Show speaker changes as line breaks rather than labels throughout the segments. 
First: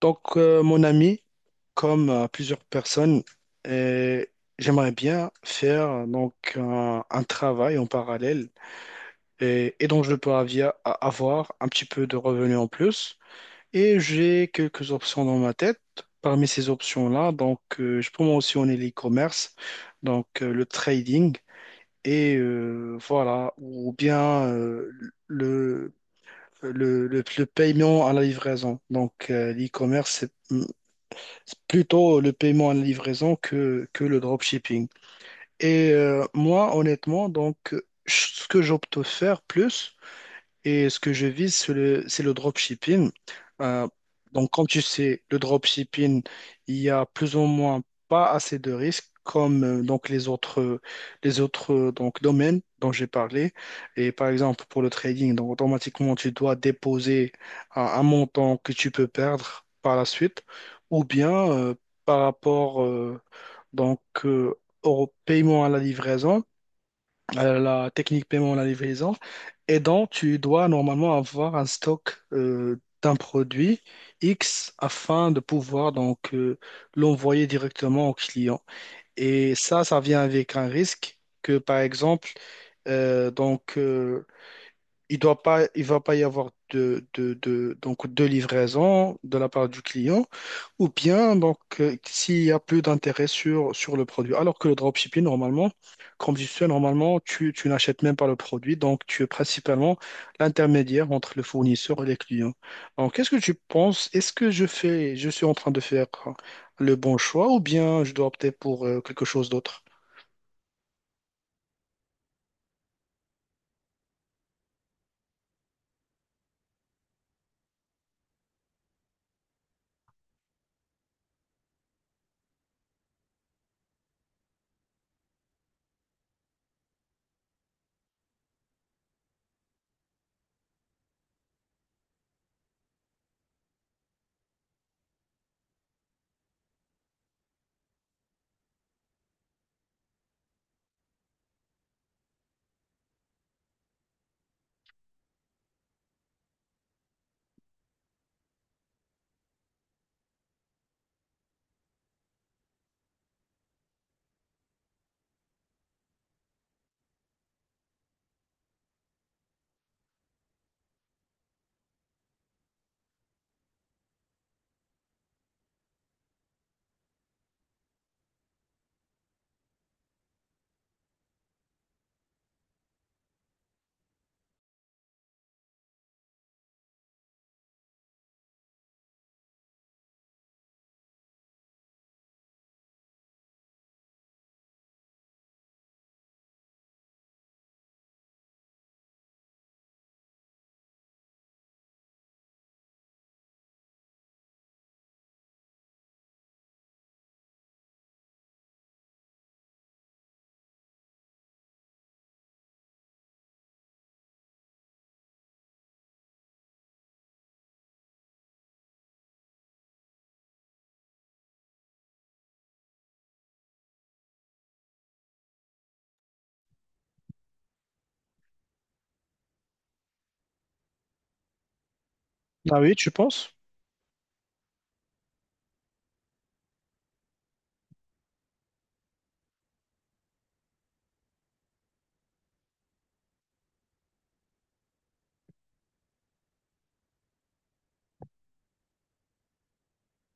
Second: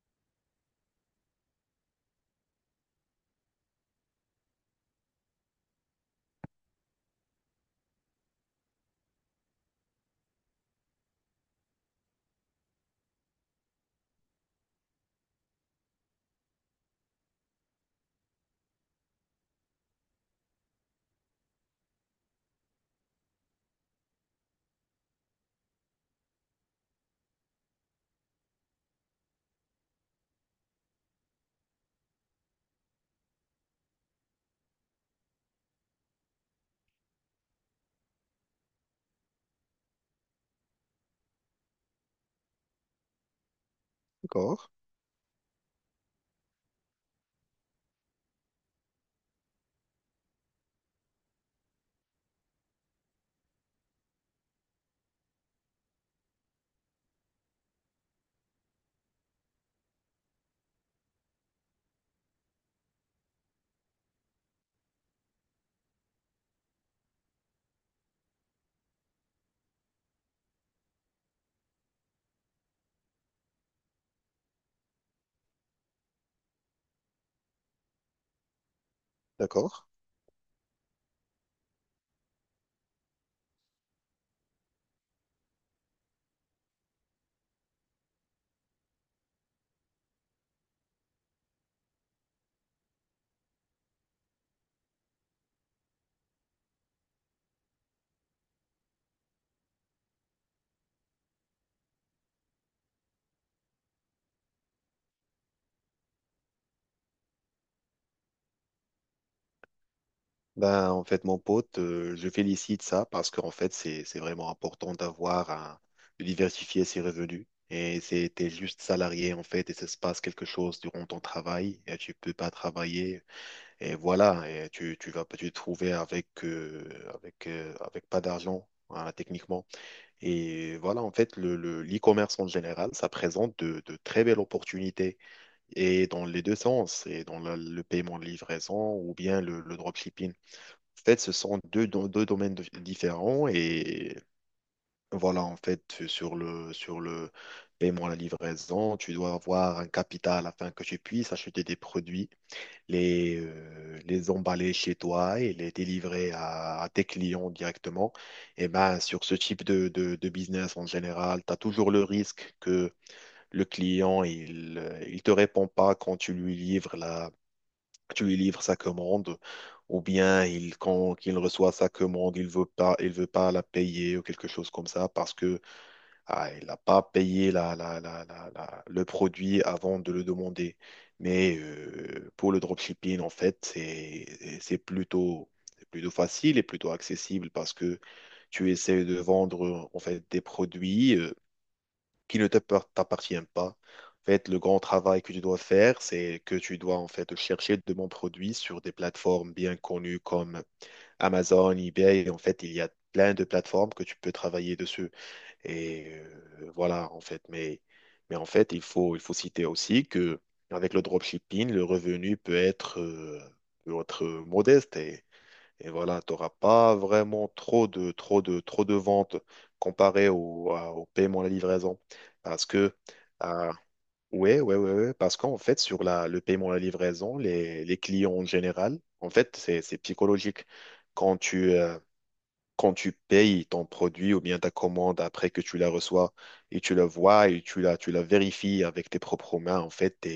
Mon ami, comme plusieurs personnes, euh, j'aimerais bien faire un travail en parallèle et donc je peux avoir un petit peu de revenus en plus. Et j'ai quelques options dans ma tête. Parmi ces options-là, je peux mentionner l'e-commerce, le trading et voilà, ou bien euh, le, le, le, le paiement à la livraison. L'e-commerce, c'est plutôt le paiement en livraison que le dropshipping. Et moi, honnêtement, donc, ce que j'opte faire plus, et ce que je vise, c'est le dropshipping. Euh, donc,
D'accord,
comme tu sais, le dropshipping, il y a plus ou moins pas assez de risques comme donc les autres, les autres donc, domaines dont j'ai parlé. Et par exemple, pour le trading, donc automatiquement, tu dois déposer un montant que tu peux perdre par la suite ou bien par rapport euh, donc, euh, au paiement à la livraison, la technique paiement à la livraison. Et donc, tu dois normalement avoir un stock d'un produit X afin de pouvoir l'envoyer directement au client. Et
d'accord.
ça vient avec un risque que, par exemple, euh, donc, euh, il doit pas, il va pas y avoir de livraison de la part du client, ou bien s'il y a plus d'intérêt sur le produit. Alors que le dropshipping, normalement, comme je sais, normalement, tu n'achètes même pas le produit, donc tu es principalement l'intermédiaire entre le fournisseur et les clients. Donc, qu'est-ce que tu penses? Est-ce que je fais, je suis en train de faire le bon choix, ou bien je dois opter pour quelque chose d'autre?
Ben, en fait, mon pote, je félicite ça parce qu'en fait, c'est vraiment important de diversifier ses revenus. Et c'est, t'es juste salarié, en fait, et ça se passe quelque chose durant ton travail, et tu peux pas travailler, et voilà, et tu vas pas te trouver avec pas d'argent, hein, techniquement. Et voilà, en fait, l'e-commerce en général, ça présente de très belles opportunités, et dans les deux sens, le paiement de livraison ou bien le dropshipping. En fait, ce sont deux domaines différents. Et voilà, en fait, sur sur le paiement à la livraison, tu dois avoir un capital afin que tu puisses acheter des produits, les emballer chez toi et les délivrer à tes clients directement. Et ben, sur ce type de, de business en général, tu as toujours le risque. Le client, il te répond pas quand tu lui livres tu lui livres sa commande, ou bien il, quand il reçoit sa commande, il veut pas la payer ou quelque chose comme ça parce que ah, il n'a pas payé le produit avant de le demander. Mais pour le dropshipping, en fait, c'est plutôt facile et plutôt accessible parce que tu essaies de vendre en fait des produits qui ne t'appar- t'appartient pas. En fait, le grand travail que tu dois faire, c'est que tu dois en fait chercher de bons produits sur des plateformes bien connues comme Amazon, eBay. Et en fait, il y a plein de plateformes que tu peux travailler dessus. Et voilà, en fait. Mais en fait, il faut citer aussi que avec le dropshipping, le revenu peut être modeste. Et voilà, tu n'auras pas vraiment trop de ventes comparé au, au paiement à la livraison. Parce
Ah oui,
que,
tu penses?
euh, ouais, parce qu'en fait, sur le paiement à la livraison, les clients en général, en fait, c'est psychologique. Quand tu, euh, quand tu payes ton produit ou bien ta commande après que tu la reçois et tu la vois et tu la vérifies avec tes propres mains, en fait, tu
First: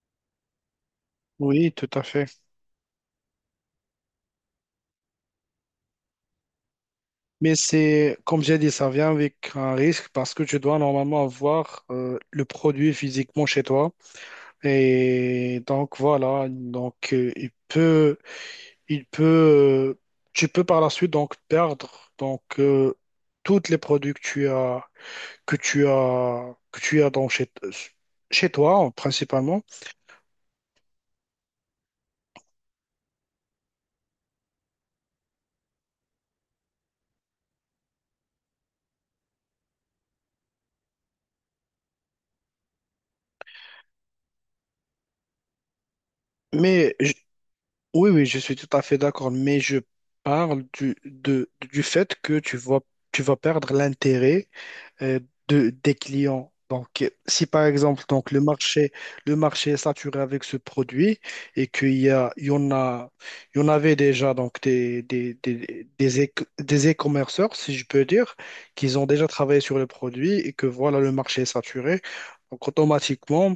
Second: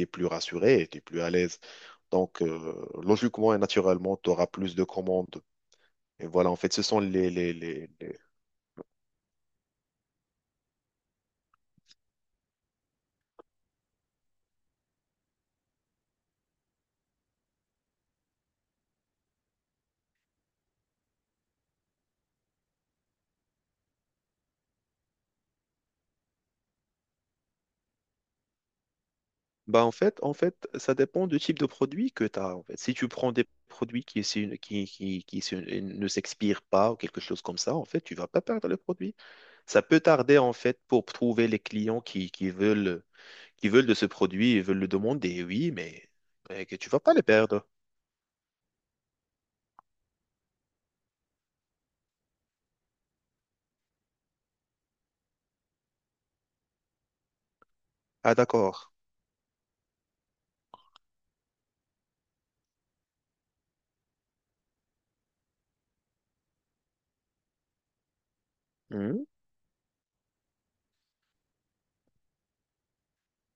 es plus rassuré et tu es plus à l'aise.
Oui, tout à fait.
Donc, logiquement et naturellement, tu auras plus de commandes et voilà, en fait, ce sont les, les,
Mais
les,
c'est,
les-
comme j'ai dit, ça vient avec un risque parce que tu dois normalement avoir le produit physiquement chez toi. Et donc voilà, il peut, euh, tu peux par la suite donc perdre tous les produits que tu as, que tu as donc chez toi principalement.
Bah en fait, ça dépend du type de produit que tu as, en fait. Si tu prends des produits qui ne s'expirent pas ou quelque chose comme ça, en fait, tu vas pas perdre le produit. Ça peut tarder, en fait, pour trouver les clients qui veulent, qui veulent de ce produit et veulent le demander, oui, mais que tu
Mais
vas
je-
pas le perdre.
oui, oui, je suis tout à fait d'accord. Mais je parle du fait que tu vas perdre l'intérêt euh, des clients. Donc, si par exemple donc,
Ah, d'accord.
le marché est saturé avec ce produit et qu'il y a, il y en avait déjà donc, des e-commerceurs, si je peux dire, qu'ils ont
Hmm.
déjà travaillé sur le produit et que voilà, le marché est saturé. Donc, automatiquement,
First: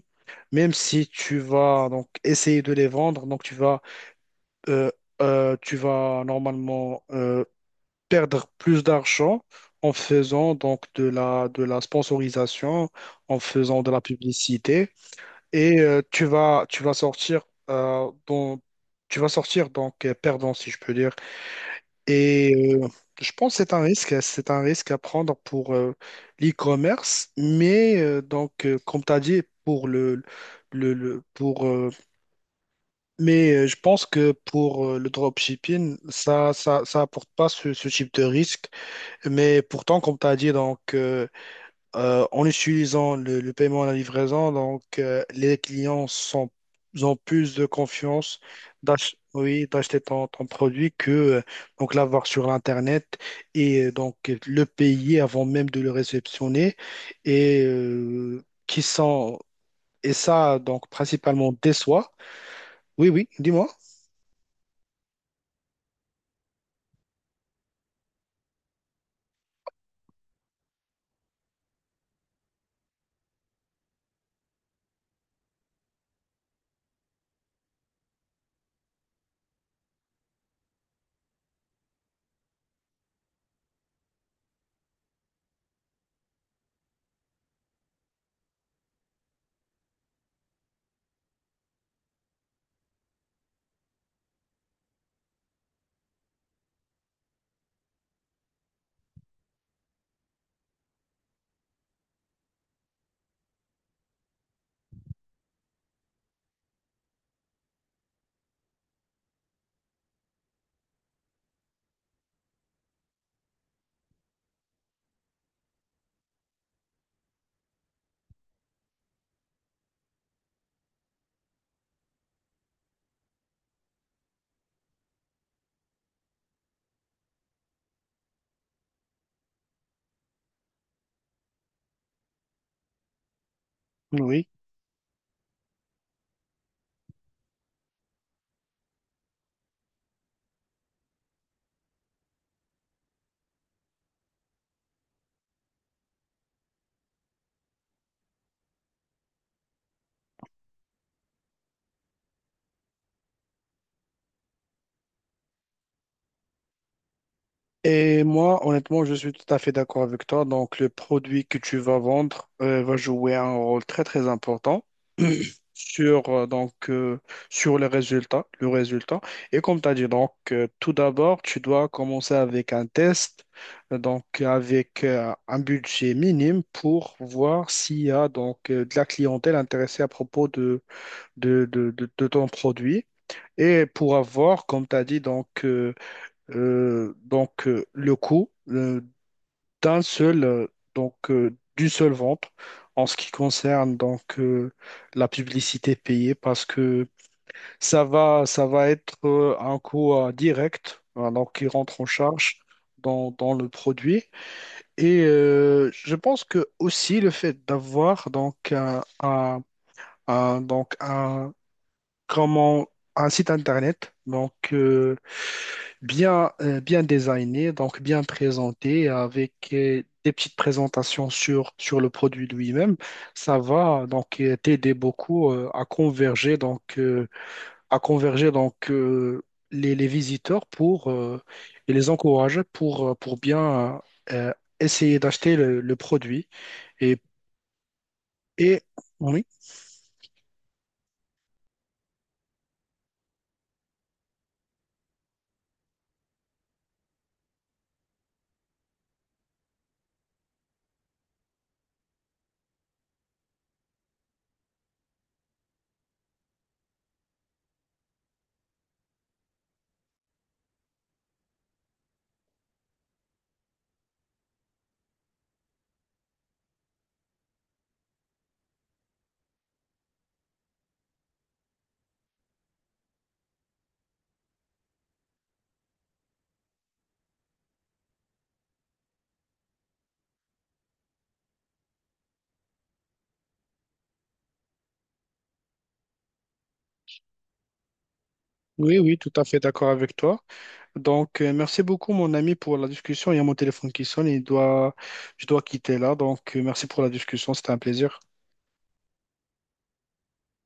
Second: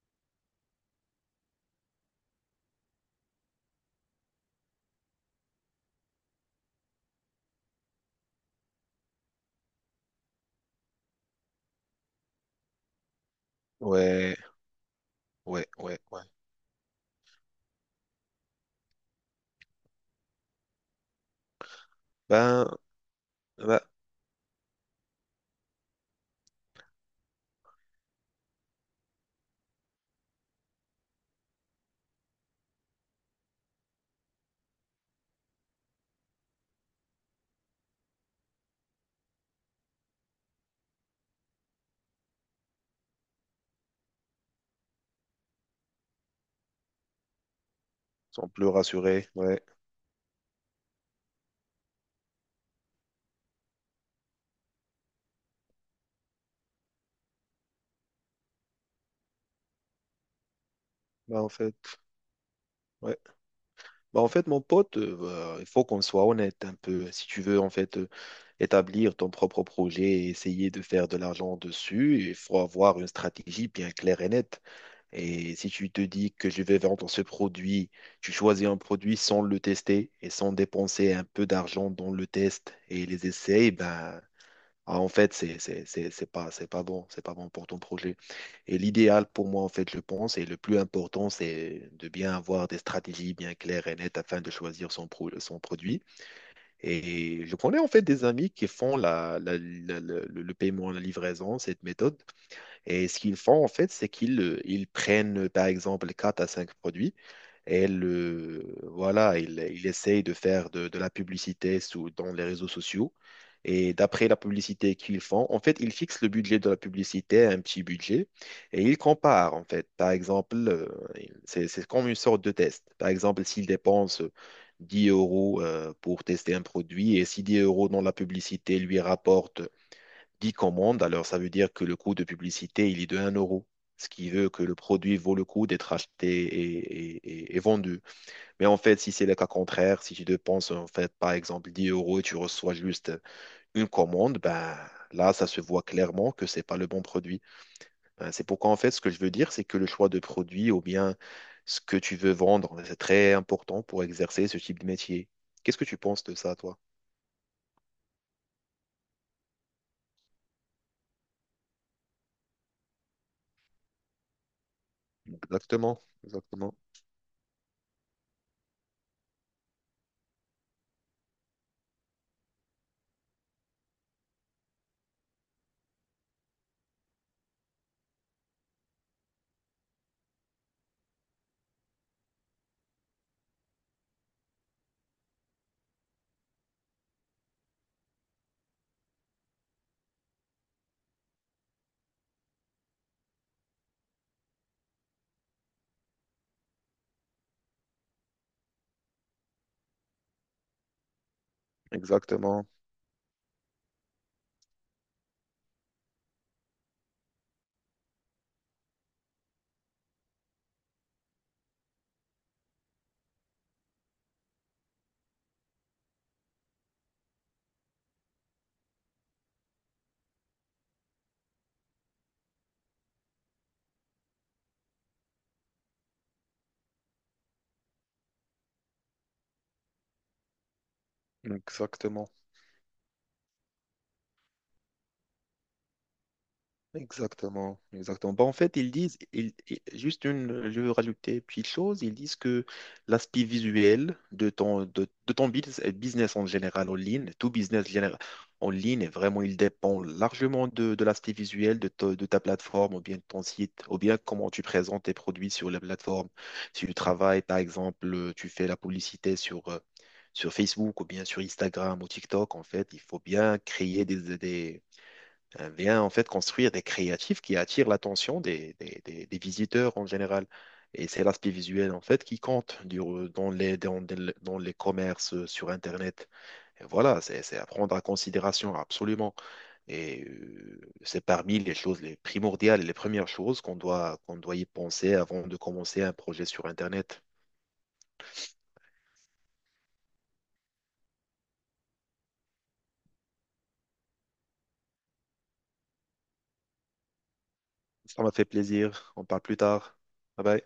même si tu vas donc essayer de les vendre, euh, tu vas normalement perdre plus d'argent en faisant donc de la sponsorisation, en faisant de la
Ouais,
publicité
ouais,
et
ouais,
euh,
ouais.
tu vas, tu vas sortir euh, dans- tu vas sortir perdant si je peux dire.
Ben,
Et je pense que
ben,
c'est un risque à prendre pour l'e-commerce, mais comme tu as dit pour le- pour, mais je pense que pour le dropshipping, ça apporte pas ce type de risque. Mais pourtant, comme tu as dit, en utilisant le paiement à la livraison, donc, ont plus de confiance
sont plus rassurés, ouais.
oui, d'acheter ton produit que donc, l'avoir sur Internet et donc le payer avant même de le réceptionner. Et, euh, qui sont, et ça, donc,
Ben, en
principalement des
fait,
soins. Oui,
ouais.
oui, dis-moi.
Ben, en fait, mon pote, il faut qu'on soit honnête un peu. Si tu veux, en fait, établir ton propre projet et essayer de faire de l'argent dessus, il faut avoir une stratégie bien claire et nette. Et si tu te dis que je vais vendre ce produit, tu choisis un produit sans le tester et sans dépenser un peu d'argent dans le test et les essais, ben, ah, en fait, c'est pas bon pour ton projet. Et l'idéal pour moi, en fait, je pense, et le plus important, c'est de bien avoir des stratégies bien claires et nettes afin de choisir son produit. Et je connais en fait des amis qui font le paiement à la livraison, cette méthode. Et ce qu'ils font, en fait, c'est qu'ils ils prennent, par exemple, 4 à 5 produits et voilà, ils essayent de faire de la publicité sous, dans les réseaux sociaux. Et d'après la publicité qu'ils font, en fait, ils fixent le budget de la publicité à un petit budget et ils comparent, en fait. Par exemple, c'est comme une sorte de test. Par exemple, s'ils dépensent 10 € pour tester un produit et si 10 € dans la publicité lui rapporte 10 commandes, alors ça veut dire que le coût de publicité, il est de un euro, ce qui
Oui.
veut que le produit vaut le coup d'être acheté et, et vendu. Mais en fait, si c'est le cas contraire, si tu dépenses en fait, par exemple, 10 € et tu reçois juste une commande, ben là, ça se voit clairement que c'est pas le bon produit. Hein. C'est pourquoi, en fait, ce que je veux dire, c'est que le choix de produit ou bien ce que tu veux vendre, ben, c'est très important pour exercer ce type de métier. Qu'est-ce que tu penses de ça, toi?
Et moi, honnêtement, je suis tout à fait d'accord avec toi. Donc, le produit que tu vas vendre va jouer un rôle très, très important
Exactement,
sur,
exactement,
sur le résultat, le résultat. Et comme tu as dit, donc, tout d'abord, tu dois commencer avec un test, avec un budget minime pour voir s'il y a donc, de la clientèle intéressée à propos de ton produit. Et pour avoir, comme tu as dit, le coût d'un seul, euh, d'une seule vente en ce qui concerne la publicité payée, parce que ça va être un coût direct, hein, donc qui rentre en charge
exactement,
dans le produit. Et je pense que aussi le fait d'avoir donc un- donc comment un site internet, bien designé, donc bien présenté, avec des petites présentations sur le produit lui-même, ça va t'aider beaucoup à converger à converger donc euh, les visiteurs pour et les
exactement.
encourager pour bien euh, essayer d'acheter le produit et
Exactement, exactement. Bah, en fait,
et
ils disent,
oui,
juste une, je veux rajouter une petite chose, ils disent que l'aspect visuel de ton business en général en ligne, tout business général en ligne, vraiment, il dépend largement de l'aspect visuel de ta plateforme ou bien de ton site, ou bien comment tu présentes tes produits sur la plateforme. Si tu travailles, par exemple, tu fais la publicité sur Facebook ou bien sur Instagram ou TikTok, en fait, il faut bien créer vient en fait construire des créatifs qui attirent l'attention des visiteurs en général. Et c'est l'aspect visuel en fait qui compte dans dans les commerces sur Internet. Et voilà, c'est à prendre en considération absolument. C'est parmi les choses les primordiales, les premières choses qu'on doit y penser avant de commencer un projet sur Internet.
oui, oui, tout à fait d'accord avec toi. Donc, merci beaucoup, mon ami, pour la discussion. Il y a mon téléphone qui sonne et je dois quitter là. Donc, merci pour la discussion. C'était un plaisir.
Ça m'a fait plaisir. On parle plus tard. Bye bye.